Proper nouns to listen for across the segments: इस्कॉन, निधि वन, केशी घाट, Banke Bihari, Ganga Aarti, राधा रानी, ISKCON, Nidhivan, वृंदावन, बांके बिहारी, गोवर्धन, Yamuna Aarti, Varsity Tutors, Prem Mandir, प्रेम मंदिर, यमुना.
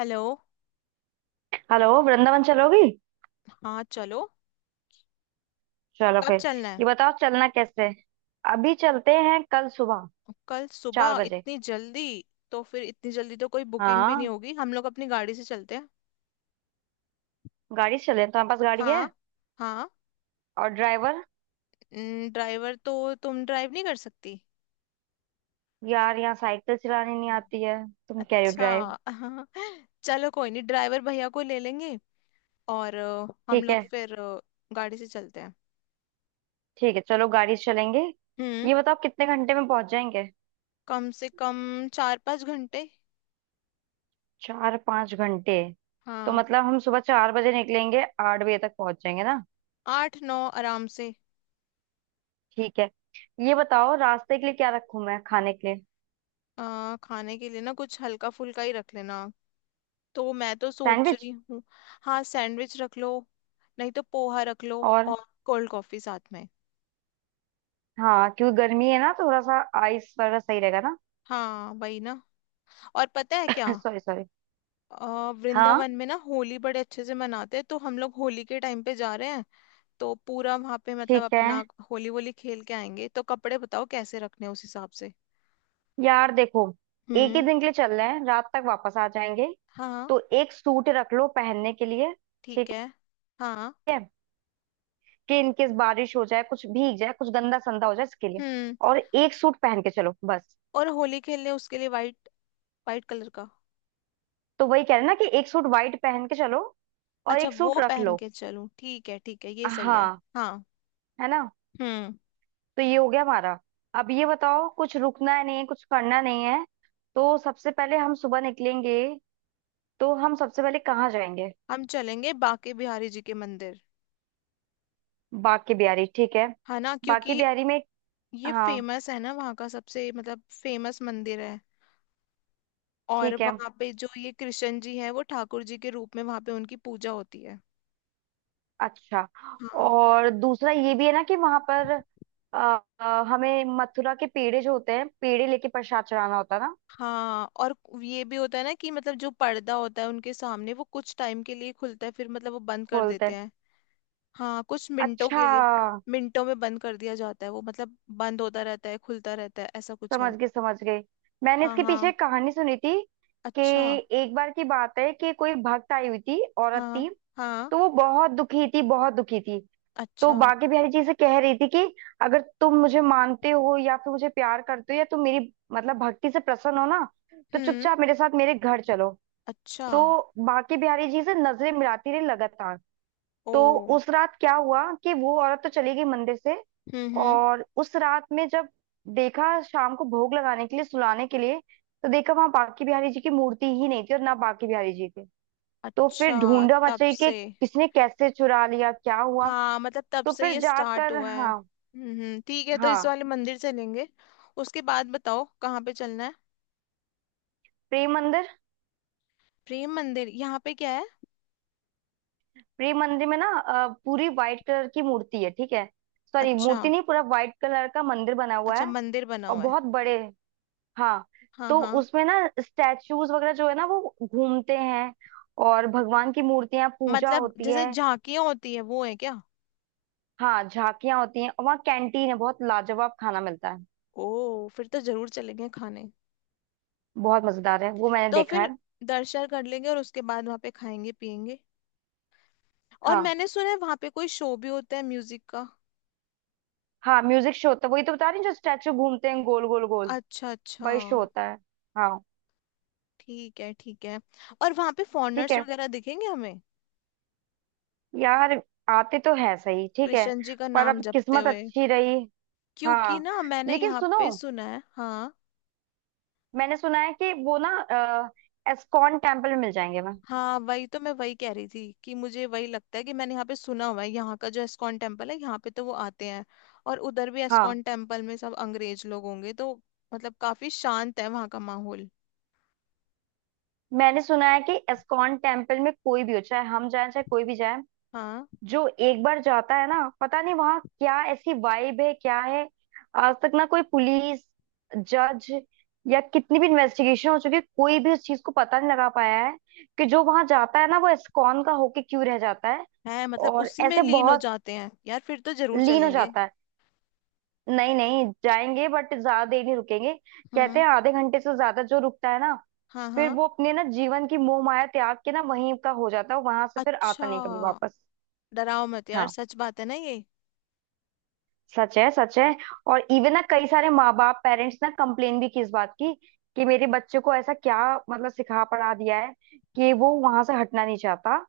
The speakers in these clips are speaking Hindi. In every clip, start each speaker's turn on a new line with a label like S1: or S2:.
S1: हेलो।
S2: हेलो वृंदावन चलोगी।
S1: हाँ चलो।
S2: चलो
S1: कब
S2: फिर।
S1: चलना है।
S2: ये बताओ चलना कैसे है? अभी चलते हैं कल सुबह।
S1: कल
S2: चार
S1: सुबह
S2: बजे
S1: इतनी जल्दी। तो फिर इतनी जल्दी तो कोई बुकिंग भी नहीं
S2: हाँ।
S1: होगी, हम लोग अपनी गाड़ी से चलते हैं।
S2: गाड़ी से चले तुम्हारे पास गाड़ी है।
S1: हाँ। हाँ।
S2: और ड्राइवर।
S1: ड्राइवर तो तुम ड्राइव नहीं कर सकती।
S2: यार यहाँ साइकिल चलानी नहीं आती है। तुम कह रहे हो
S1: अच्छा।
S2: ड्राइव।
S1: हाँ। चलो कोई नहीं, ड्राइवर भैया को ले लेंगे। और हम
S2: ठीक है।
S1: लोग फिर गाड़ी से चलते हैं।
S2: ठीक है चलो गाड़ी से चलेंगे।
S1: हम्म।
S2: ये बताओ कितने घंटे में पहुंच जाएंगे।
S1: कम से कम 4-5 घंटे।
S2: 4-5 घंटे। तो
S1: हाँ।
S2: मतलब हम सुबह 4 बजे निकलेंगे 8 बजे तक पहुंच जाएंगे ना।
S1: आठ नौ आराम से।
S2: ठीक है। ये बताओ रास्ते के लिए क्या रखूं मैं खाने के लिए।
S1: खाने के लिए ना कुछ हल्का फुल्का ही रख लेना। तो मैं तो सोच
S2: सैंडविच।
S1: रही हूँ। हाँ सैंडविच रख लो। नहीं तो पोहा रख लो
S2: और।
S1: और कोल्ड कॉफी साथ में।
S2: हाँ क्योंकि गर्मी है ना थोड़ा सा आइस वगैरह सही रहेगा ना।
S1: हाँ वही ना। और पता है क्या।
S2: Sorry sorry. हाँ।
S1: वृंदावन में ना होली बड़े अच्छे से मनाते हैं, तो हम लोग होली के टाइम पे जा रहे हैं। तो पूरा वहां पे मतलब
S2: ठीक है।
S1: अपना होली वोली खेल के आएंगे, तो कपड़े बताओ कैसे रखने हैं उस हिसाब से।
S2: यार देखो एक ही
S1: हम्म।
S2: दिन के लिए चल रहे हैं रात तक वापस आ जाएंगे।
S1: हाँ।
S2: तो एक सूट रख लो पहनने के लिए।
S1: ठीक
S2: ठीक
S1: है। हाँ।
S2: है। कि इनकेस बारिश हो जाए कुछ भीग जाए कुछ गंदा संदा हो जाए इसके लिए।
S1: हम्म।
S2: और एक सूट पहन के चलो बस।
S1: और होली खेलने उसके लिए वाइट, वाइट कलर का।
S2: तो वही कह रहे हैं ना कि एक सूट वाइट पहन के चलो। और
S1: अच्छा
S2: एक सूट
S1: वो
S2: रख
S1: पहन
S2: लो।
S1: के चलूं, ठीक है ठीक है, ये सही है
S2: हाँ
S1: हाँ।
S2: है ना।
S1: हम्म।
S2: तो ये हो गया हमारा। अब ये बताओ कुछ रुकना है नहीं है कुछ करना नहीं है। तो सबसे पहले हम सुबह निकलेंगे। तो हम सबसे पहले कहाँ जाएंगे।
S1: हम चलेंगे बांके बिहारी जी के मंदिर।
S2: बाके बिहारी ठीक है।
S1: है ना,
S2: बाके
S1: क्योंकि
S2: बिहारी में।
S1: ये
S2: हाँ।
S1: फेमस है ना, वहाँ का सबसे मतलब फेमस मंदिर है। और
S2: ठीक है।
S1: वहाँ पे जो ये कृष्ण जी है वो ठाकुर जी के रूप में वहाँ पे उनकी पूजा होती है।
S2: अच्छा।
S1: हाँ।
S2: और दूसरा ये भी है ना कि वहां पर अ, हमें मथुरा के पेड़े जो होते हैं पेड़े लेके प्रसाद चढ़ाना होता है ना।
S1: हाँ और ये भी होता है ना कि मतलब जो पर्दा होता है उनके सामने वो कुछ टाइम के लिए खुलता है, फिर मतलब वो बंद कर
S2: खोलते
S1: देते
S2: हैं।
S1: हैं। हाँ कुछ मिनटों
S2: अच्छा।
S1: के लिए। मिनटों में बंद कर दिया जाता है, वो मतलब बंद होता रहता है खुलता रहता है, ऐसा कुछ
S2: समझ
S1: है।
S2: गए समझ गए। मैंने
S1: हाँ
S2: इसके पीछे
S1: हाँ।
S2: एक कहानी सुनी थी कि
S1: अच्छा।
S2: एक बार की बात है कि कोई भक्त आई हुई थी औरत थी।
S1: हाँ हाँ।
S2: तो वो बहुत दुखी थी बहुत दुखी थी। तो
S1: अच्छा।
S2: बाकी बिहारी जी से कह रही थी कि अगर तुम मुझे मानते हो या फिर मुझे प्यार करते हो या तुम मेरी मतलब भक्ति से प्रसन्न हो ना तो
S1: हम्म।
S2: चुपचाप मेरे साथ मेरे घर चलो।
S1: अच्छा।
S2: तो बाकी बिहारी जी से नजरें मिलाती रही लगातार।
S1: ओ।
S2: तो उस रात क्या हुआ कि वो औरत तो चली गई मंदिर से।
S1: हम्म।
S2: और उस रात में जब देखा शाम को भोग लगाने के लिए सुलाने के लिए तो देखा वहां बाकी बिहारी जी की मूर्ति ही नहीं थी और ना बाकी बिहारी जी थे। तो फिर
S1: अच्छा
S2: ढूंढा
S1: तब
S2: मचाई कि
S1: से।
S2: किसने कैसे चुरा लिया क्या हुआ।
S1: हाँ मतलब तब
S2: तो
S1: से
S2: फिर
S1: ये स्टार्ट
S2: जाकर
S1: हुआ है,
S2: हाँ।
S1: ठीक है तो इस
S2: हाँ।
S1: वाले मंदिर चलेंगे। उसके बाद बताओ कहाँ पे चलना है।
S2: प्रेम मंदिर।
S1: प्रेम मंदिर यहाँ पे क्या है।
S2: प्रेम मंदिर में ना पूरी व्हाइट कलर की मूर्ति है ठीक है। सॉरी
S1: अच्छा।
S2: मूर्ति नहीं पूरा व्हाइट कलर का मंदिर बना हुआ
S1: अच्छा
S2: है।
S1: मंदिर बना
S2: और
S1: हुआ है।
S2: बहुत बड़े। हाँ।
S1: हाँ
S2: तो
S1: हाँ।
S2: उसमें ना स्टैचूज वगैरह जो है ना वो घूमते हैं। और भगवान की मूर्तियां पूजा
S1: मतलब
S2: होती
S1: जैसे
S2: है।
S1: झांकियाँ होती है वो है क्या।
S2: हाँ झांकियां होती हैं और वहाँ कैंटीन है बहुत लाजवाब खाना मिलता है।
S1: ओ फिर तो जरूर चलेंगे खाने।
S2: बहुत मजेदार है वो मैंने
S1: तो
S2: देखा
S1: फिर
S2: है।
S1: दर्शन कर लेंगे और उसके बाद वहाँ पे खाएंगे पियेंगे। और
S2: हाँ।
S1: मैंने सुना है वहाँ पे कोई शो भी होता है म्यूजिक का।
S2: हाँ म्यूजिक शो होता है वही तो बता रही हूँ, जो स्टैचू घूमते हैं गोल गोल गोल।
S1: अच्छा अच्छा।
S2: वही शो होता है। हाँ।
S1: ठीक है ठीक है। और वहां पे
S2: ठीक
S1: फॉरेनर्स
S2: है।
S1: वगैरह दिखेंगे हमें,
S2: यार आते तो है सही ठीक है।
S1: कृष्ण जी का
S2: पर
S1: नाम
S2: अब
S1: जपते
S2: किस्मत
S1: हुए,
S2: अच्छी रही।
S1: क्योंकि
S2: हाँ।
S1: ना मैंने
S2: लेकिन
S1: यहाँ
S2: सुनो
S1: पे सुना है हाँ।
S2: मैंने सुना है कि वो ना एस्कॉन टेम्पल में मिल जाएंगे मैं।
S1: हाँ वही तो मैं वही कह रही थी कि मुझे वही लगता है कि मैंने यहाँ पे सुना हुआ है, यहाँ का जो एस्कॉन टेम्पल है यहाँ पे तो वो आते हैं। और उधर भी
S2: हाँ।
S1: एस्कॉन टेम्पल में सब अंग्रेज लोग होंगे तो मतलब काफी शांत है वहाँ का माहौल।
S2: मैंने सुना है कि एस्कॉन टेम्पल में कोई भी हो चाहे हम जाए चाहे कोई भी जाए
S1: हाँ।
S2: जो एक बार जाता है ना पता नहीं वहां क्या ऐसी वाइब है क्या है। आज तक ना कोई पुलिस जज या कितनी भी इन्वेस्टिगेशन हो चुकी है कोई भी उस चीज को पता नहीं लगा पाया है कि जो वहां जाता है ना वो इस्कॉन का होके क्यों रह जाता है।
S1: है मतलब
S2: और
S1: उसी में
S2: ऐसे
S1: लीन हो
S2: बहुत।
S1: जाते हैं, यार फिर तो जरूर
S2: लीन हो
S1: चलेंगे।
S2: जाता है। नहीं नहीं जाएंगे बट ज्यादा देर नहीं रुकेंगे। कहते
S1: हम्म।
S2: हैं आधे घंटे से ज्यादा जो रुकता है ना
S1: हाँ
S2: फिर
S1: हाँ।
S2: वो अपने ना जीवन की मोह माया त्याग के ना वहीं का हो जाता है वहां से फिर आता
S1: अच्छा।
S2: नहीं कभी वापस।
S1: डराओ मत यार,
S2: हाँ।
S1: सच बात है ना ये।
S2: सच है सच है। और इवन ना कई सारे माँ बाप पेरेंट्स ना कंप्लेन भी की इस बात की कि मेरे बच्चे को ऐसा क्या मतलब सिखा पढ़ा दिया है कि वो वहां से हटना नहीं चाहता।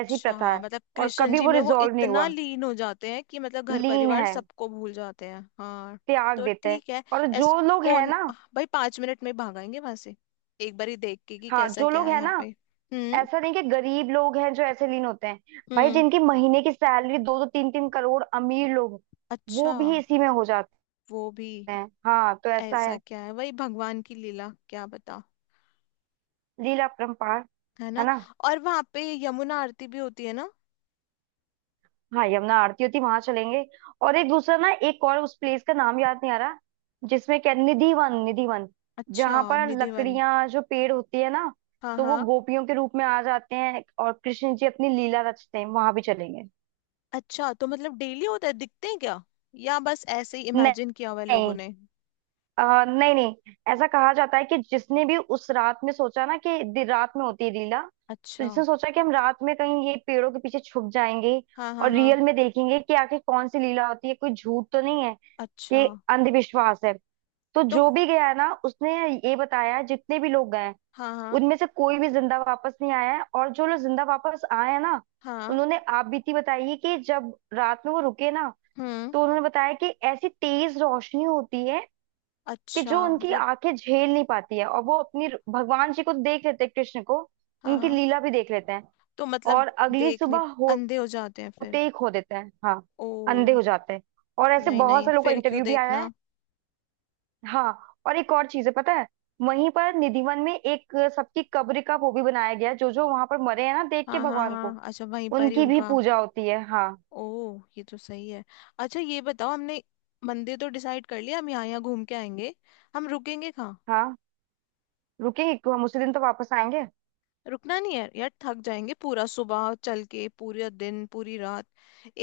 S2: ऐसी प्रथा
S1: हाँ,
S2: है
S1: मतलब
S2: और
S1: कृष्ण
S2: कभी
S1: जी
S2: वो
S1: में वो
S2: रिजॉल्व नहीं
S1: इतना
S2: हुआ।
S1: लीन हो जाते हैं कि मतलब घर
S2: लीन
S1: परिवार
S2: है।
S1: सबको भूल जाते हैं हाँ।
S2: त्याग
S1: तो
S2: देते हैं।
S1: ठीक है।
S2: और
S1: एस
S2: जो लोग है
S1: कौन।
S2: ना।
S1: भाई 5 मिनट में भागाएंगे वहां से। एक बार ही देख के कि
S2: हाँ
S1: कैसा
S2: जो
S1: क्या
S2: लोग
S1: है
S2: है
S1: यहाँ
S2: ना
S1: पे। हम्म
S2: ऐसा नहीं कि गरीब लोग हैं जो ऐसे लीन होते हैं। भाई
S1: हम्म।
S2: जिनकी महीने की सैलरी दो दो तीन तीन करोड़ अमीर लोग वो
S1: अच्छा।
S2: भी इसी में हो जाते
S1: वो भी।
S2: हैं हाँ तो ऐसा
S1: ऐसा
S2: है।
S1: क्या है वही भगवान की लीला क्या बता।
S2: लीला परंपार
S1: है ना।
S2: है।
S1: और वहां पे यमुना आरती भी होती है ना।
S2: हाँ यमुना आरती होती वहां चलेंगे। और एक दूसरा ना एक और उस प्लेस का नाम याद नहीं आ रहा जिसमें क्या निधि वन
S1: अच्छा।
S2: जहां पर
S1: निधिवन
S2: लकड़ियां जो पेड़ होती है ना
S1: हाँ
S2: तो वो
S1: हाँ।
S2: गोपियों के रूप में आ जाते हैं और कृष्ण जी अपनी लीला रचते हैं वहां भी चलेंगे।
S1: अच्छा तो मतलब डेली होता है दिखते हैं क्या, या बस ऐसे ही
S2: नहीं
S1: इमेजिन किया हुआ है लोगों
S2: नहीं।
S1: ने।
S2: नहीं नहीं ऐसा कहा जाता है कि जिसने भी उस रात में सोचा ना कि रात में होती है लीला। तो
S1: अच्छा।
S2: जिसने सोचा कि हम रात में कहीं ये पेड़ों के पीछे छुप जाएंगे
S1: हाँ हाँ
S2: और
S1: हाँ।
S2: रियल में देखेंगे कि आखिर कौन सी लीला होती है कोई झूठ तो नहीं है
S1: अच्छा।
S2: कि अंधविश्वास है। तो
S1: तो
S2: जो भी गया है ना उसने ये बताया है, जितने भी लोग गए हैं
S1: हाँ हाँ
S2: उनमें से कोई भी जिंदा वापस नहीं आया है। और जो लोग जिंदा वापस आए हैं ना
S1: हाँ।
S2: उन्होंने आपबीती बताई है कि जब रात में वो रुके ना
S1: हम्म।
S2: तो उन्होंने बताया कि ऐसी तेज रोशनी होती है कि
S1: अच्छा
S2: जो उनकी
S1: मतलब।
S2: आंखें झेल नहीं पाती है और वो अपनी भगवान जी को देख लेते हैं कृष्ण को।
S1: हाँ
S2: उनकी
S1: हाँ।
S2: लीला भी देख लेते हैं।
S1: तो मतलब
S2: और अगली
S1: देखने।
S2: सुबह
S1: अंधे हो जाते हैं फिर।
S2: होते ही खो देते हैं हाँ।
S1: ओ।
S2: अंधे हो जाते हैं। और ऐसे
S1: नहीं
S2: बहुत
S1: नहीं
S2: से लोगों का
S1: फिर क्यों
S2: इंटरव्यू भी आया है।
S1: देखना।
S2: हाँ। और एक और चीज है पता है वहीं पर निधिवन में एक सबकी कब्र का वो भी बनाया गया है, जो जो वहां पर मरे हैं ना देख के
S1: हाँ हाँ
S2: भगवान को
S1: हाँ। अच्छा वहीं पर ही
S2: उनकी भी
S1: उनका।
S2: पूजा होती है। हाँ
S1: ओ ये तो सही है। अच्छा ये बताओ हमने मंदिर तो डिसाइड कर लिया, हम यहाँ यहाँ घूम के आएंगे, हम रुकेंगे कहाँ।
S2: हाँ। रुकेंगे क्यों हम उसी दिन तो वापस आएंगे।
S1: रुकना नहीं है यार, थक जाएंगे पूरा सुबह चल के पूरा दिन पूरी रात।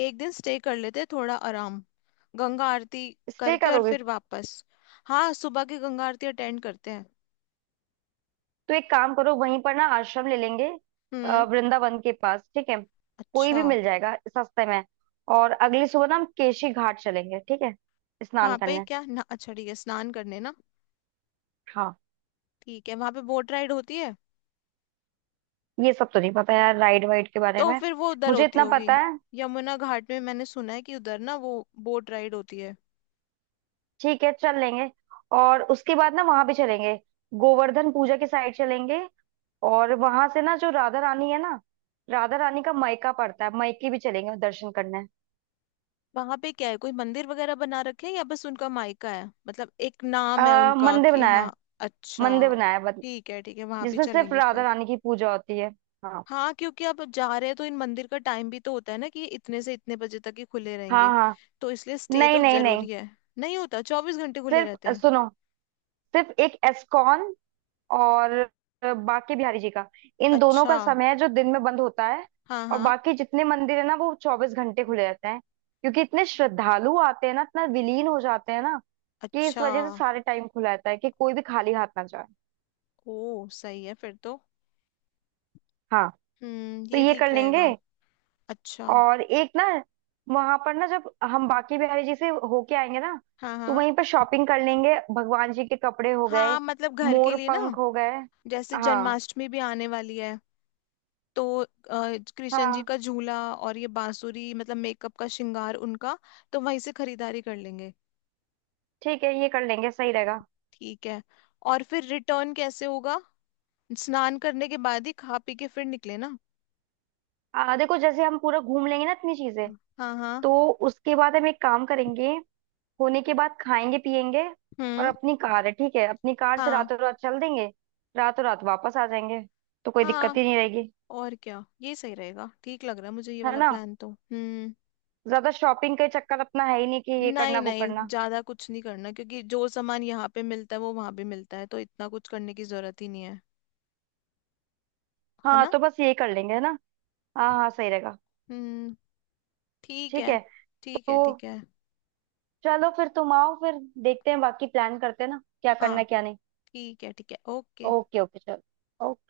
S1: एक दिन स्टे कर लेते थोड़ा आराम गंगा आरती
S2: स्टे
S1: करके और
S2: करोगे।
S1: फिर वापस। हाँ सुबह की गंगा आरती अटेंड करते हैं।
S2: तो एक काम करो वहीं पर ना आश्रम ले लेंगे
S1: हम्म।
S2: वृंदावन के पास ठीक है। कोई
S1: अच्छा।
S2: भी मिल जाएगा सस्ते में। और अगली सुबह ना हम केशी घाट चलेंगे ठीक है। स्नान
S1: वहां पे
S2: करने।
S1: क्या ना, अच्छा ठीक है स्नान करने ना।
S2: हाँ।
S1: ठीक है, वहां पे बोट राइड होती है।
S2: ये सब तो नहीं पता यार राइड वाइड के बारे
S1: तो
S2: में।
S1: फिर वो उधर
S2: मुझे
S1: होती
S2: इतना
S1: होगी।
S2: पता है।
S1: यमुना घाट में मैंने सुना है कि उधर ना वो बोट राइड होती है।
S2: ठीक है चल लेंगे। और उसके बाद ना वहां पे चलेंगे गोवर्धन पूजा के साइड चलेंगे। और वहां से ना जो राधा रानी है ना राधा रानी का मयका पड़ता है मयके भी चलेंगे दर्शन करने।
S1: वहां पे क्या है, कोई मंदिर वगैरह बना रखे हैं या बस उनका मायका है, मतलब एक नाम है उनका
S2: मंदिर
S1: कि
S2: बनाया
S1: हाँ।
S2: है।
S1: अच्छा।
S2: मंदिर बनाया है
S1: ठीक है वहां भी
S2: जिसमें सिर्फ
S1: चलेंगे
S2: राधा
S1: फिर।
S2: रानी की पूजा होती है। हाँ
S1: हाँ क्योंकि अब जा रहे हैं तो इन मंदिर का टाइम भी तो होता है ना कि इतने से इतने बजे तक ही खुले
S2: हाँ
S1: रहेंगे,
S2: हाँ।
S1: तो इसलिए स्टे
S2: नहीं
S1: तो
S2: नहीं नहीं।
S1: जरूरी है। नहीं होता, 24 घंटे खुले
S2: सिर्फ
S1: रहते हैं।
S2: सुनो सिर्फ एक एस्कॉन और बांके बिहारी जी का इन दोनों का
S1: अच्छा।
S2: समय है जो दिन में बंद होता है।
S1: हाँ
S2: और
S1: हाँ।
S2: बाकी जितने मंदिर है ना वो 24 घंटे खुले रहते हैं क्योंकि इतने श्रद्धालु आते हैं ना इतना विलीन हो जाते हैं ना कि इस
S1: अच्छा।
S2: वजह से सारे टाइम खुला रहता है कि कोई भी खाली हाथ ना जाए।
S1: ओ सही है फिर तो।
S2: हाँ। तो
S1: ये
S2: ये
S1: ठीक
S2: कर लेंगे।
S1: रहेगा। अच्छा।
S2: और एक ना वहां पर ना जब हम बांके बिहारी जी से होके आएंगे ना
S1: हाँ।
S2: तो
S1: हाँ
S2: वहीं पर शॉपिंग कर लेंगे भगवान जी के कपड़े हो गए
S1: हाँ मतलब घर के
S2: मोर
S1: लिए ना।
S2: पंख हो गए।
S1: जैसे
S2: हाँ।
S1: जन्माष्टमी भी आने वाली है, तो कृष्ण जी
S2: हाँ।
S1: का झूला और ये बांसुरी, मतलब मेकअप का श्रृंगार उनका, तो वहीं से खरीदारी कर लेंगे।
S2: ठीक है ये कर लेंगे सही रहेगा।
S1: ठीक है। और फिर रिटर्न कैसे होगा, स्नान करने के बाद ही खा पी के फिर निकले ना।
S2: देखो जैसे हम पूरा घूम लेंगे ना इतनी चीजें
S1: हाँ। हाँ।
S2: तो उसके बाद हम एक काम करेंगे होने के बाद खाएंगे पिएंगे। और
S1: हम्म।
S2: अपनी कार है ठीक है अपनी कार से
S1: हाँ।
S2: रातों रात चल देंगे रातों रात वापस आ जाएंगे। तो कोई दिक्कत
S1: हाँ
S2: ही नहीं रहेगी
S1: और क्या, ये सही रहेगा ठीक लग रहा है मुझे ये
S2: है
S1: वाला
S2: ना।
S1: प्लान तो। हम्म।
S2: ज्यादा शॉपिंग का चक्कर अपना है ही नहीं कि ये
S1: नहीं
S2: करना वो
S1: नहीं
S2: करना।
S1: ज्यादा कुछ नहीं करना, क्योंकि जो सामान यहाँ पे मिलता है वो वहां भी मिलता है, तो इतना कुछ करने की जरूरत ही नहीं है। है
S2: हाँ
S1: ना।
S2: तो बस ये कर लेंगे है ना। हाँ हाँ सही रहेगा।
S1: हम्म। ठीक
S2: ठीक
S1: है
S2: है।
S1: ठीक
S2: तो
S1: है ठीक है।
S2: चलो फिर तुम आओ फिर देखते हैं बाकी प्लान करते हैं ना क्या
S1: हाँ
S2: करना क्या नहीं।
S1: ठीक है ओके।
S2: ओके ओके चलो ओके।